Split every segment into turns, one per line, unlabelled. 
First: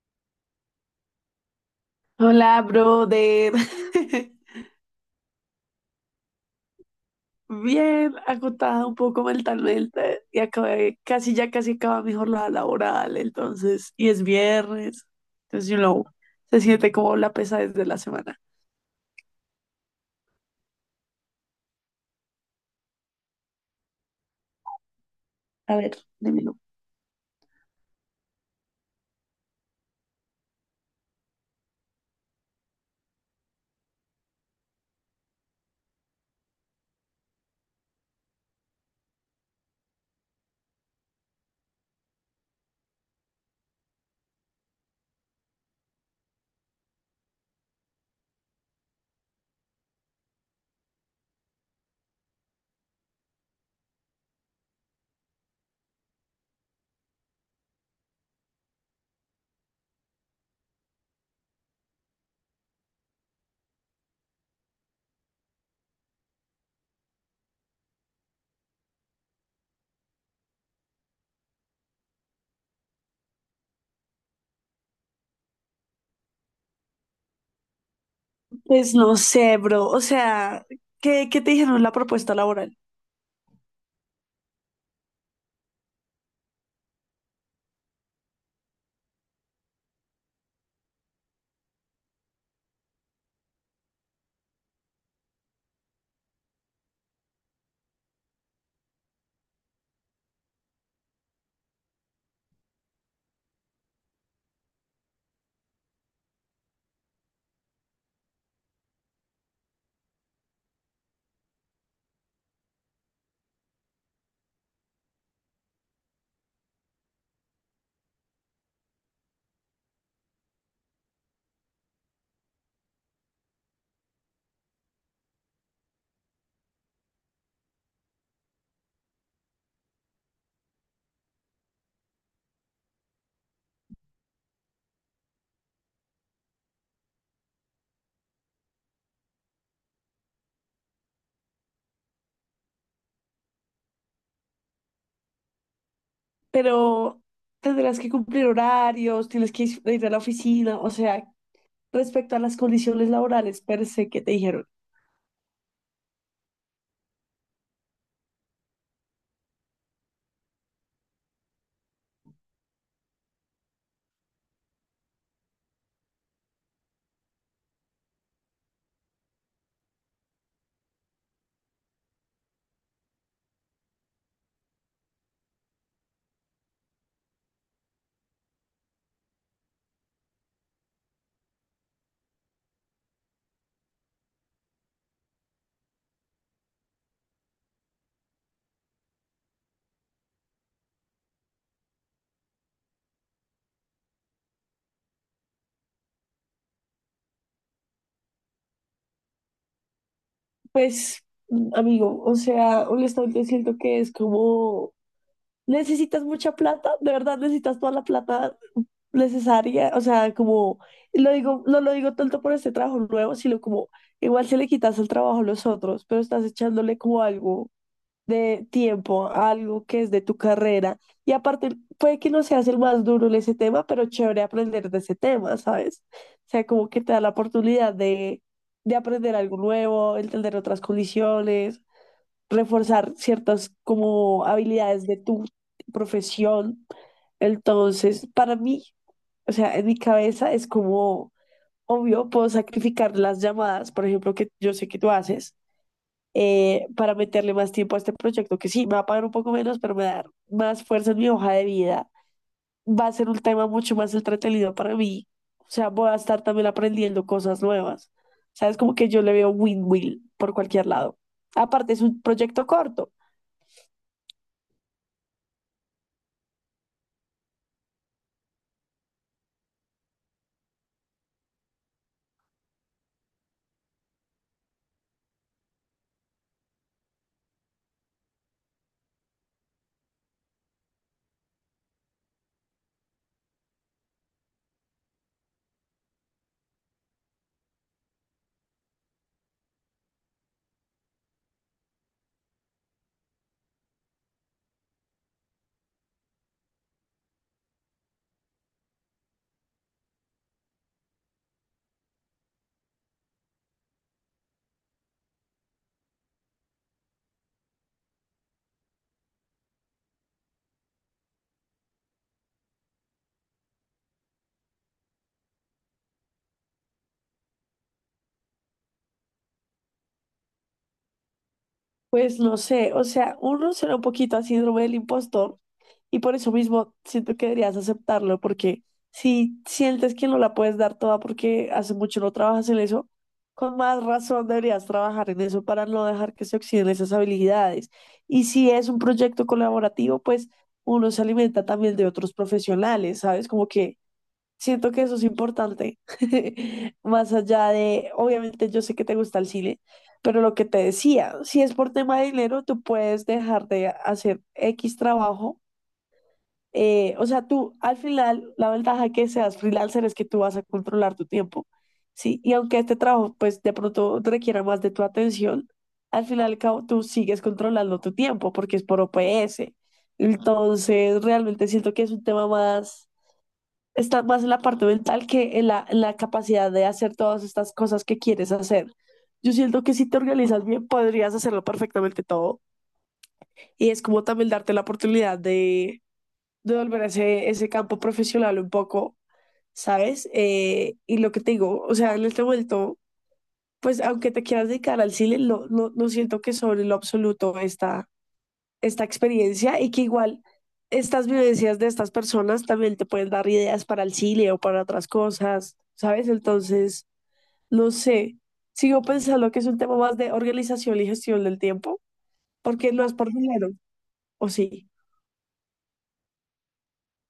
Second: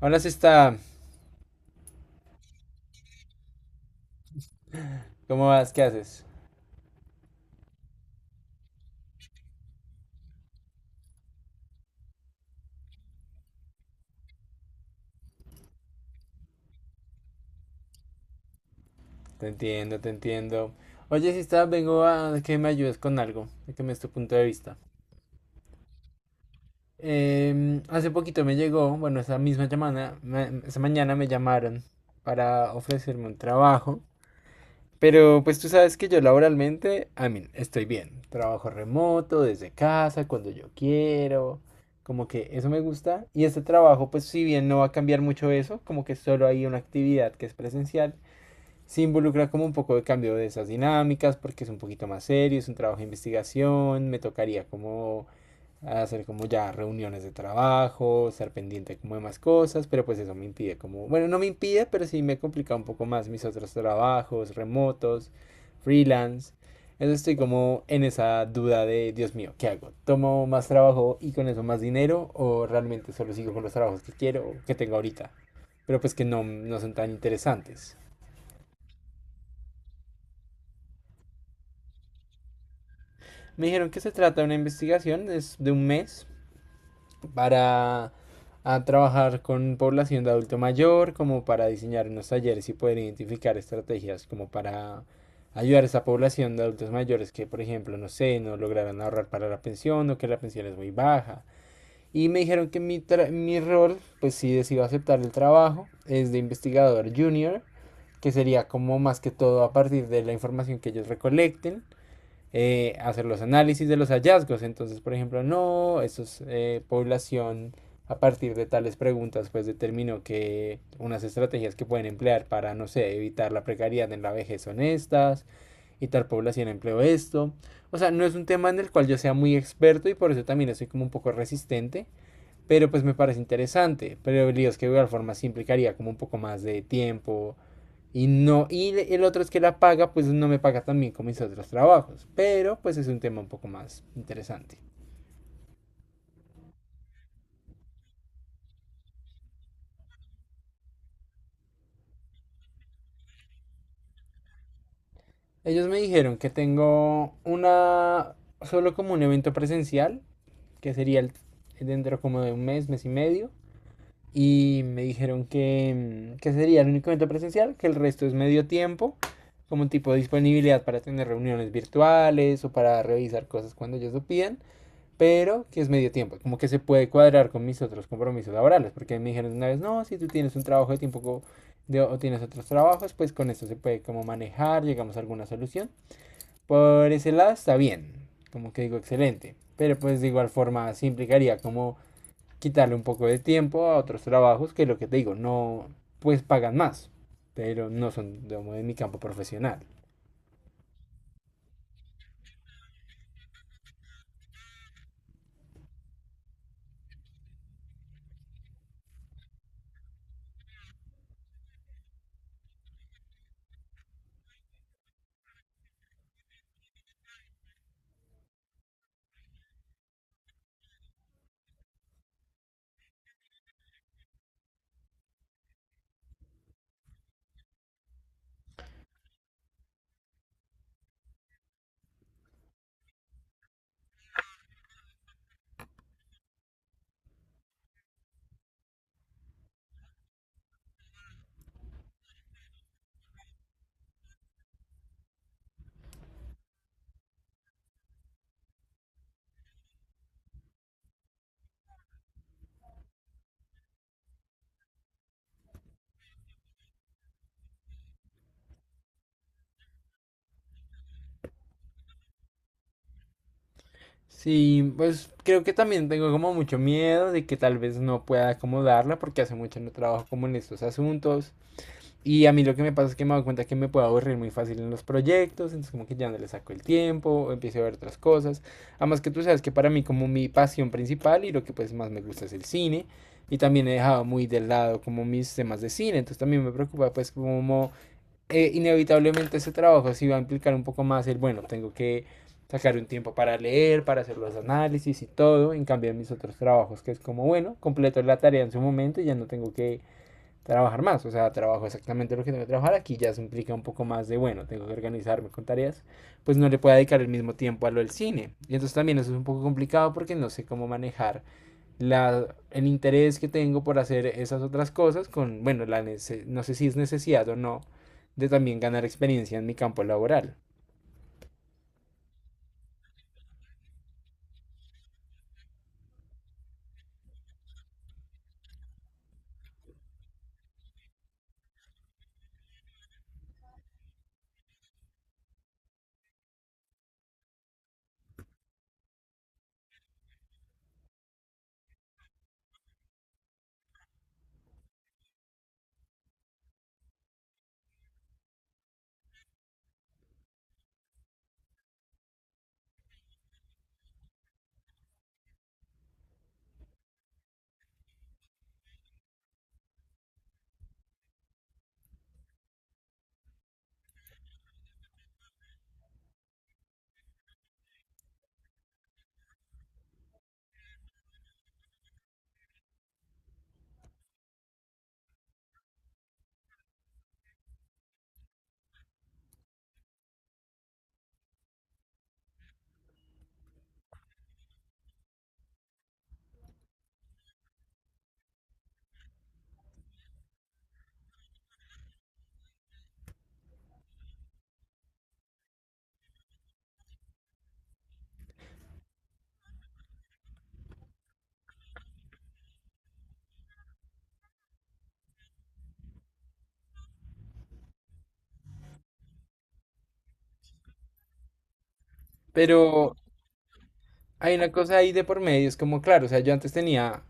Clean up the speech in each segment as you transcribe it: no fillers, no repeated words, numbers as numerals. Hola, si está.
Hola, brother.
¿Cómo vas? ¿Qué haces?
Bien, agotada un poco mentalmente y acabé, casi ya casi acaba mi jornada laboral, entonces, y es viernes, entonces, se siente como la pesadez de la semana.
Te entiendo, te entiendo. Oye, si está, vengo a que me ayudes con algo, a que me des tu punto de vista.
A ver, dímelo.
Hace poquito me llegó, bueno, esa misma llamada, esa mañana me llamaron para ofrecerme un trabajo. Pero pues tú sabes que yo laboralmente, a mí, estoy bien. Trabajo remoto, desde casa, cuando yo quiero. Como que eso me gusta. Y este trabajo, pues si bien no va a cambiar mucho eso, como que solo hay una actividad que es presencial. Sí involucra como un poco de cambio de esas dinámicas porque es un poquito más serio, es un trabajo de investigación, me tocaría como hacer como ya reuniones de trabajo, estar pendiente como de más cosas, pero pues eso me impide como, bueno, no me impide, pero sí me complica un poco más mis otros trabajos remotos, freelance. Entonces estoy como en esa duda de, Dios mío, ¿qué hago? ¿Tomo más trabajo y con eso más dinero o realmente solo sigo con los trabajos que quiero o que tengo ahorita? Pero pues que no, no son tan interesantes.
Pues no sé, bro, o sea, ¿qué te dijeron en la propuesta laboral?
Me dijeron que se trata de una investigación, es de un mes, para a trabajar con población de adulto mayor, como para diseñar unos talleres y poder identificar estrategias como para ayudar a esa población de adultos mayores que, por ejemplo, no sé, no lograran ahorrar para la pensión o que la pensión es muy baja. Y me dijeron que mi, mi rol, pues si decido aceptar el trabajo, es de investigador junior, que sería como más que todo a partir de la información que ellos recolecten, hacer los análisis de los hallazgos. Entonces, por ejemplo, no, eso es población. A partir de tales preguntas, pues determinó que unas estrategias que pueden emplear para, no sé, evitar la precariedad en la vejez son estas, y tal población empleó esto. O sea, no es un tema en el cual yo sea muy experto y por eso también estoy como un poco resistente, pero pues me parece interesante. Pero el lío es que de igual forma sí implicaría como un poco más de tiempo, y no, y el otro es que la paga, pues no me paga tan bien como mis otros trabajos. Pero pues es un tema un poco más interesante.
Pero tendrás que cumplir horarios, tienes que ir a la oficina, o sea, respecto a las condiciones laborales per se que te dijeron.
Ellos me dijeron que tengo una, solo como un evento presencial, que sería dentro como de un mes, mes y medio. Y me dijeron que, que sería el único evento presencial, que el resto es medio tiempo, como un tipo de disponibilidad para tener reuniones virtuales o para revisar cosas cuando ellos lo pidan, pero que es medio tiempo, como que se puede cuadrar con mis otros compromisos laborales, porque me dijeron una vez, no, si tú tienes un trabajo de tiempo de, o tienes otros trabajos, pues con esto se puede como manejar, llegamos a alguna solución. Por ese lado está bien, como que digo excelente, pero pues de igual forma sí implicaría como quitarle un poco de tiempo a otros trabajos que lo que te digo, no, pues pagan más, pero no son digamos, de mi campo profesional.
Pues, amigo, o sea, honestamente siento que es como, necesitas mucha plata, de verdad necesitas toda la plata necesaria, o sea, como, lo digo, no lo digo tanto por este trabajo nuevo, sino como, igual si le quitas el trabajo a los otros, pero estás echándole como algo de tiempo a algo que es de tu carrera. Y aparte, puede que no seas el más duro en ese tema, pero chévere aprender de ese tema, ¿sabes? O sea, como que te da la oportunidad de aprender algo nuevo, entender otras condiciones, reforzar ciertas como habilidades de tu profesión. Entonces, para mí, o sea, en mi cabeza es como, obvio, puedo sacrificar las llamadas, por ejemplo, que yo sé que tú haces, para meterle más tiempo a este proyecto, que sí, me va a pagar un poco menos, pero me va a dar más fuerza en mi hoja de vida. Va a ser un tema mucho más entretenido para mí. O sea, voy a estar también aprendiendo cosas nuevas. O sea, es como que yo le veo win-win por cualquier lado. Aparte, es un proyecto corto.
Sí, pues creo que también tengo como mucho miedo de que tal vez no pueda acomodarla porque hace mucho no trabajo como en estos asuntos y a mí lo que me pasa es que me doy cuenta que me puedo aburrir muy fácil en los proyectos, entonces como que ya no le saco el tiempo o empiezo a ver otras cosas. Además que tú sabes que para mí como mi pasión principal y lo que pues más me gusta es el cine y también he dejado muy de lado como mis temas de cine, entonces también me preocupa pues como, inevitablemente ese trabajo sí va a implicar un poco más el, bueno, tengo que sacar un tiempo para leer, para hacer los análisis y todo, en cambio en mis otros trabajos, que es como, bueno, completo la tarea en su momento y ya no tengo que trabajar más, o sea, trabajo exactamente lo que tengo que trabajar, aquí ya se implica un poco más de, bueno, tengo que organizarme con tareas, pues no le puedo dedicar el mismo tiempo a lo del cine. Y entonces también eso es un poco complicado porque no sé cómo manejar la, el interés que tengo por hacer esas otras cosas con, bueno, la no sé si es necesidad o no de también ganar experiencia en mi campo laboral.
Pues no sé, o sea, uno suena un poquito a síndrome del impostor y por eso mismo siento que deberías aceptarlo, porque si sientes que no la puedes dar toda porque hace mucho no trabajas en eso, con más razón deberías trabajar en eso para no dejar que se oxiden esas habilidades. Y si es un proyecto colaborativo, pues uno se alimenta también de otros profesionales, ¿sabes? Como que siento que eso es importante, más allá de, obviamente yo sé que te gusta el cine, pero lo que te decía, si es por tema de dinero, tú puedes dejar de hacer X trabajo. O sea, tú al final, la ventaja que seas freelancer es que tú vas a controlar tu tiempo, ¿sí? Y aunque este trabajo, pues de pronto requiera más de tu atención, al final y al cabo tú sigues controlando tu tiempo porque es por OPS. Entonces, realmente siento que es un tema más, está más en la parte mental que en la capacidad de hacer todas estas cosas que quieres hacer. Yo siento que si te organizas bien, podrías hacerlo perfectamente todo. Y es como también darte la oportunidad de volver a ese, ese campo profesional un poco, ¿sabes? Y lo que te digo, o sea, en este momento, pues aunque te quieras dedicar al cine, no, no, no siento que sobre lo absoluto está esta experiencia y que igual estas vivencias de estas personas también te pueden dar ideas para el cine o para otras cosas, ¿sabes? Entonces, no sé, sigo pensando que es un tema más de organización y gestión del tiempo, porque no es
Pero
por dinero, o
hay una
sí.
cosa ahí de por medio, es como, claro, o sea, yo antes tenía,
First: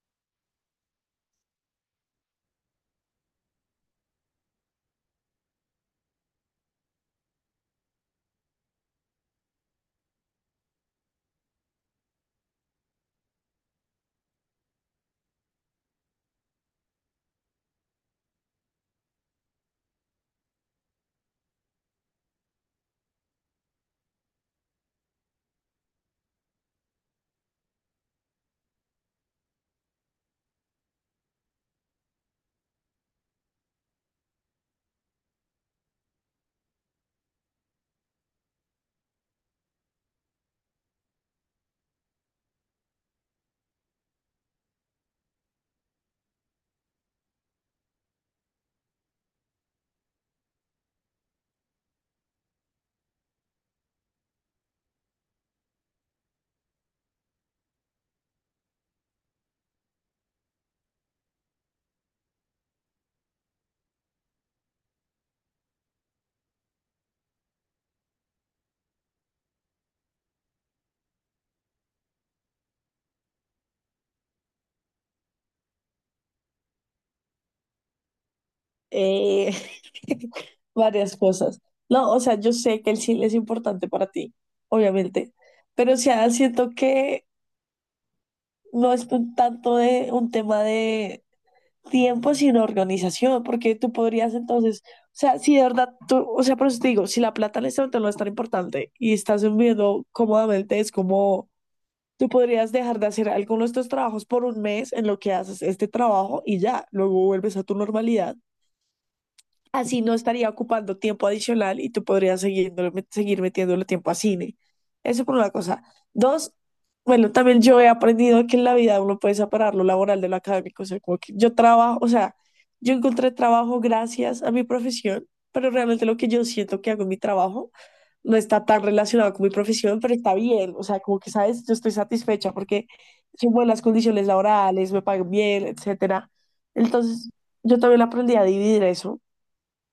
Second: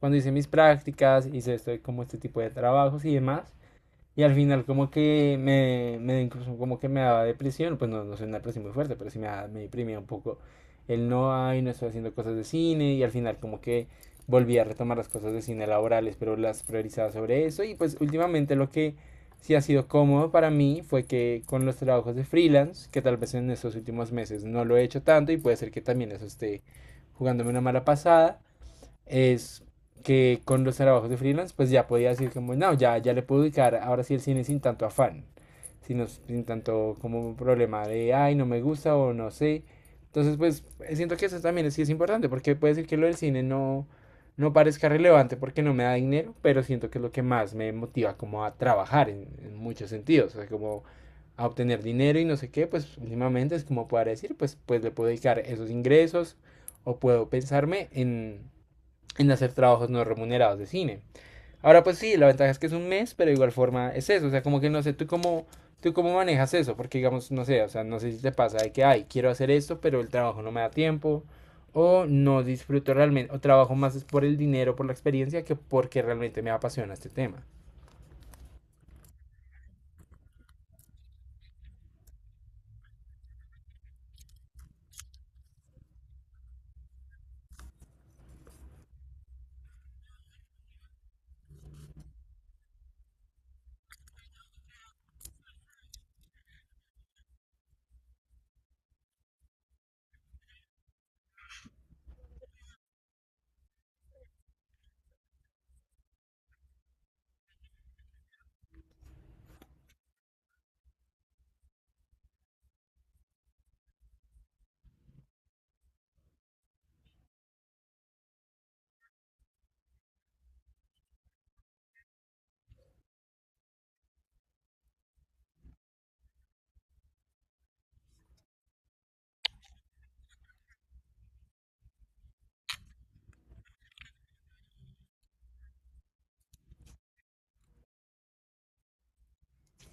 cuando hice mis prácticas, hice esto, como este tipo de trabajos y demás, y al final como que me incluso como que me daba depresión, pues no, no sé una depresión muy fuerte, pero sí me, me deprimía un poco el no hay, no estoy haciendo cosas de cine y al final como que volví a retomar las cosas de cine laborales, pero las priorizaba sobre eso y pues últimamente lo que sí ha sido cómodo para mí fue que con los trabajos de freelance, que tal vez en estos últimos meses no lo he hecho tanto y puede ser que también eso esté jugándome una mala pasada, es que con los trabajos de freelance, pues ya podía decir como, no, ya le puedo dedicar ahora sí el cine sin tanto afán, sino sin tanto como un problema de, ay, no me gusta o no sé. Entonces, pues siento que eso también sí es importante, porque puede decir que lo del cine no, no parezca relevante porque no me da dinero, pero siento que es lo que más me motiva como a trabajar en muchos sentidos, o sea, como a obtener dinero y no sé qué, pues últimamente es como poder decir, pues le puedo dedicar esos ingresos o puedo pensarme en hacer trabajos no remunerados de cine. Ahora pues sí, la ventaja es que es un mes, pero de igual forma es eso, o sea, como que no sé, tú cómo manejas eso, porque digamos, no sé, o sea, no sé si te pasa de que, ay, quiero hacer esto, pero el trabajo no me da tiempo, o no disfruto realmente, o trabajo más es por el dinero, por la experiencia, que porque realmente me apasiona este tema.
Eh, Varias cosas. No, o sea, yo sé que el cine es importante para ti, obviamente, pero o sea, siento que no es un tanto de un tema de tiempo sin organización, porque tú podrías entonces, o sea, si de verdad tú, o sea, por eso te digo, si la plata en este momento no es tan importante y estás viviendo cómodamente, es como tú podrías dejar de hacer algunos de estos trabajos por un mes en lo que haces este trabajo y ya, luego vuelves a tu normalidad. Así no estaría ocupando tiempo adicional y tú podrías seguir metiéndole tiempo a cine. Eso por una cosa. Dos, bueno, también yo he aprendido que en la vida uno puede separar lo laboral de lo académico. O sea, como que yo trabajo, o sea, yo encontré trabajo gracias a mi profesión, pero realmente lo que yo siento que hago en mi trabajo no está tan relacionado con mi profesión, pero está bien. O sea, como que, ¿sabes? Yo estoy satisfecha porque son buenas condiciones laborales, me pagan bien, etcétera. Entonces, yo también aprendí a dividir eso.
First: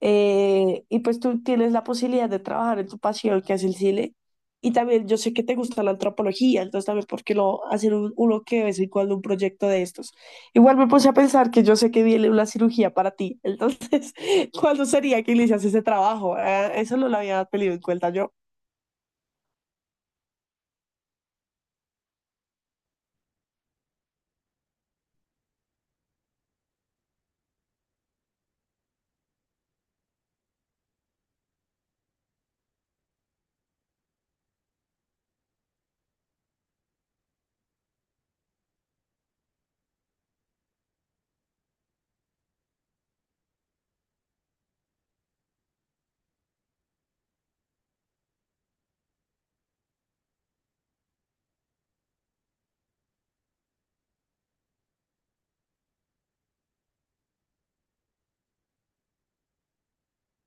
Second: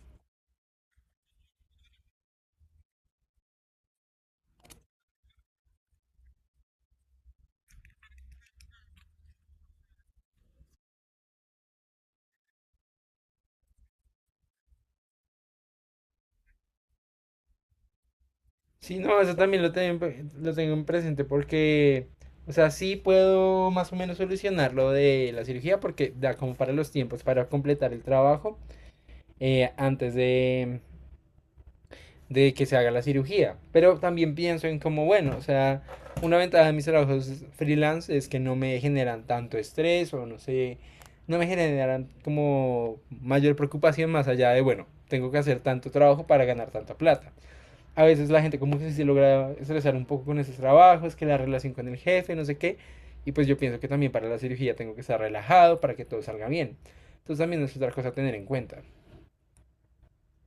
Y pues tú tienes la posibilidad de trabajar en tu pasión, que es el cine. Y también yo sé que te gusta la antropología, entonces también, ¿por qué no hacer uno que de vez en cuando un proyecto de estos? Igual me puse a pensar que yo sé que viene una cirugía para ti, entonces, ¿cuándo sería que inicias ese trabajo? Eso no lo había tenido en cuenta yo.
Sí, no, eso también lo tengo en presente porque, o sea, sí puedo más o menos solucionar lo de la cirugía porque da como para los tiempos para completar el trabajo, antes de que se haga la cirugía. Pero también pienso en como, bueno, o sea, una ventaja de mis trabajos freelance es que no me generan tanto estrés o no sé, no me generan como mayor preocupación más allá de, bueno, tengo que hacer tanto trabajo para ganar tanta plata. A veces la gente como que se logra estresar un poco con esos trabajos, que la relación con el jefe, no sé qué. Y pues yo pienso que también para la cirugía tengo que estar relajado para que todo salga bien. Entonces también es otra cosa a tener en cuenta.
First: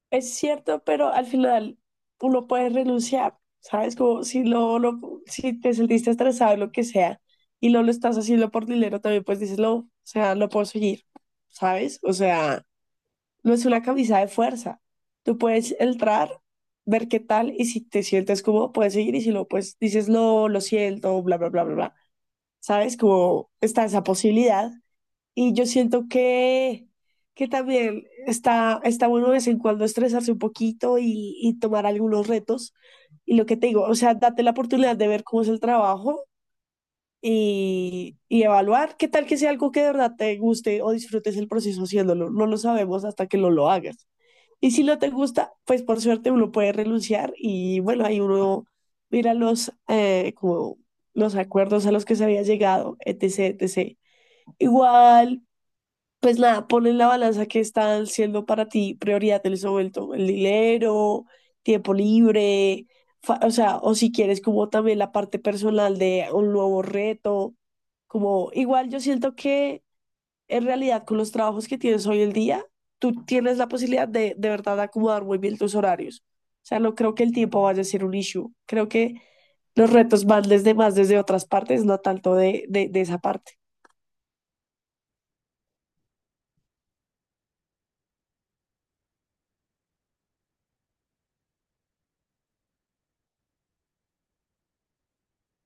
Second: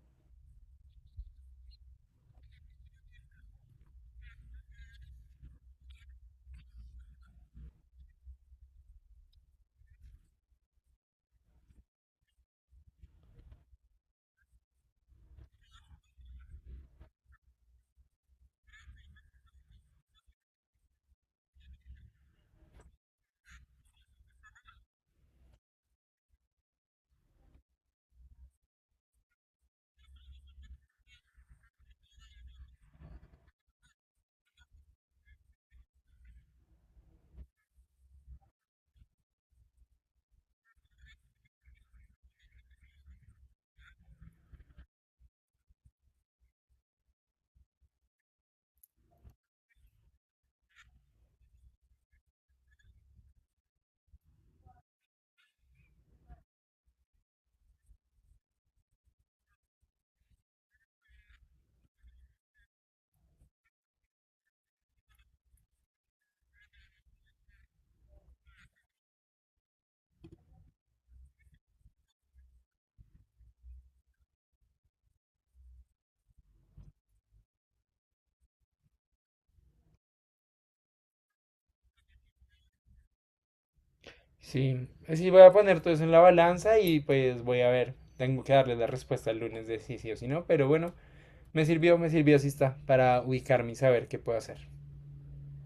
Es cierto, pero al final uno puede renunciar, ¿sabes? Como si si te sentiste estresado, lo que sea, y no lo estás haciendo por dinero, también pues dices, no, o sea, no puedo seguir, ¿sabes? O sea, no es una camisa de fuerza. Tú puedes entrar, ver qué tal, y si te sientes cómodo, puedes seguir, y si no, pues dices, no, lo siento, bla, bla, bla, bla, bla. ¿Sabes? Como está esa posibilidad. Y yo siento que también está, está bueno de vez en cuando estresarse un poquito y tomar algunos retos. Y lo que te digo, o sea, date la oportunidad de ver cómo es el trabajo y evaluar qué tal, que sea algo que de verdad te guste o disfrutes el proceso haciéndolo. No lo sabemos hasta que no lo hagas. Y si no te gusta, pues por suerte uno puede renunciar y bueno, ahí uno mira los, como los acuerdos a los que se había llegado, etc, etc. Igual pues nada, pon en la balanza que están siendo para ti prioridad en ese momento. El dinero, tiempo libre, o sea, o si quieres como también la parte personal de un nuevo reto. Como igual yo siento que en realidad con los trabajos que tienes hoy en día, tú tienes la posibilidad de verdad acomodar muy bien tus horarios. O sea, no creo que el tiempo vaya a ser un issue. Creo que los retos van desde más desde otras partes, no tanto de, de esa parte.
Sí, sí, voy a poner todo eso en la balanza y pues voy a ver. Tengo que darle la respuesta el lunes de si sí o si no, pero bueno, me sirvió, sí está, para ubicarme y saber qué puedo hacer.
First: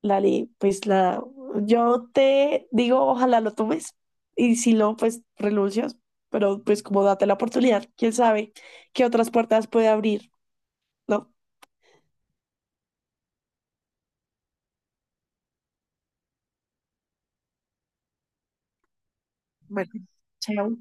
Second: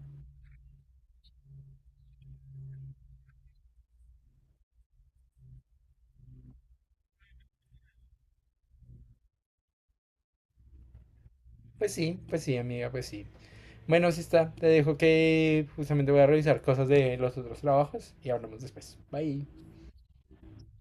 Lali, pues la, yo te digo, ojalá lo tomes y si no, pues renuncias, pero pues como date la oportunidad, quién sabe qué otras puertas puede abrir, ¿no?
Pues sí, amiga, pues sí. Bueno, sí está, te dejo que justamente voy a revisar cosas de los otros trabajos y hablamos después. Bye.
Bueno, chao.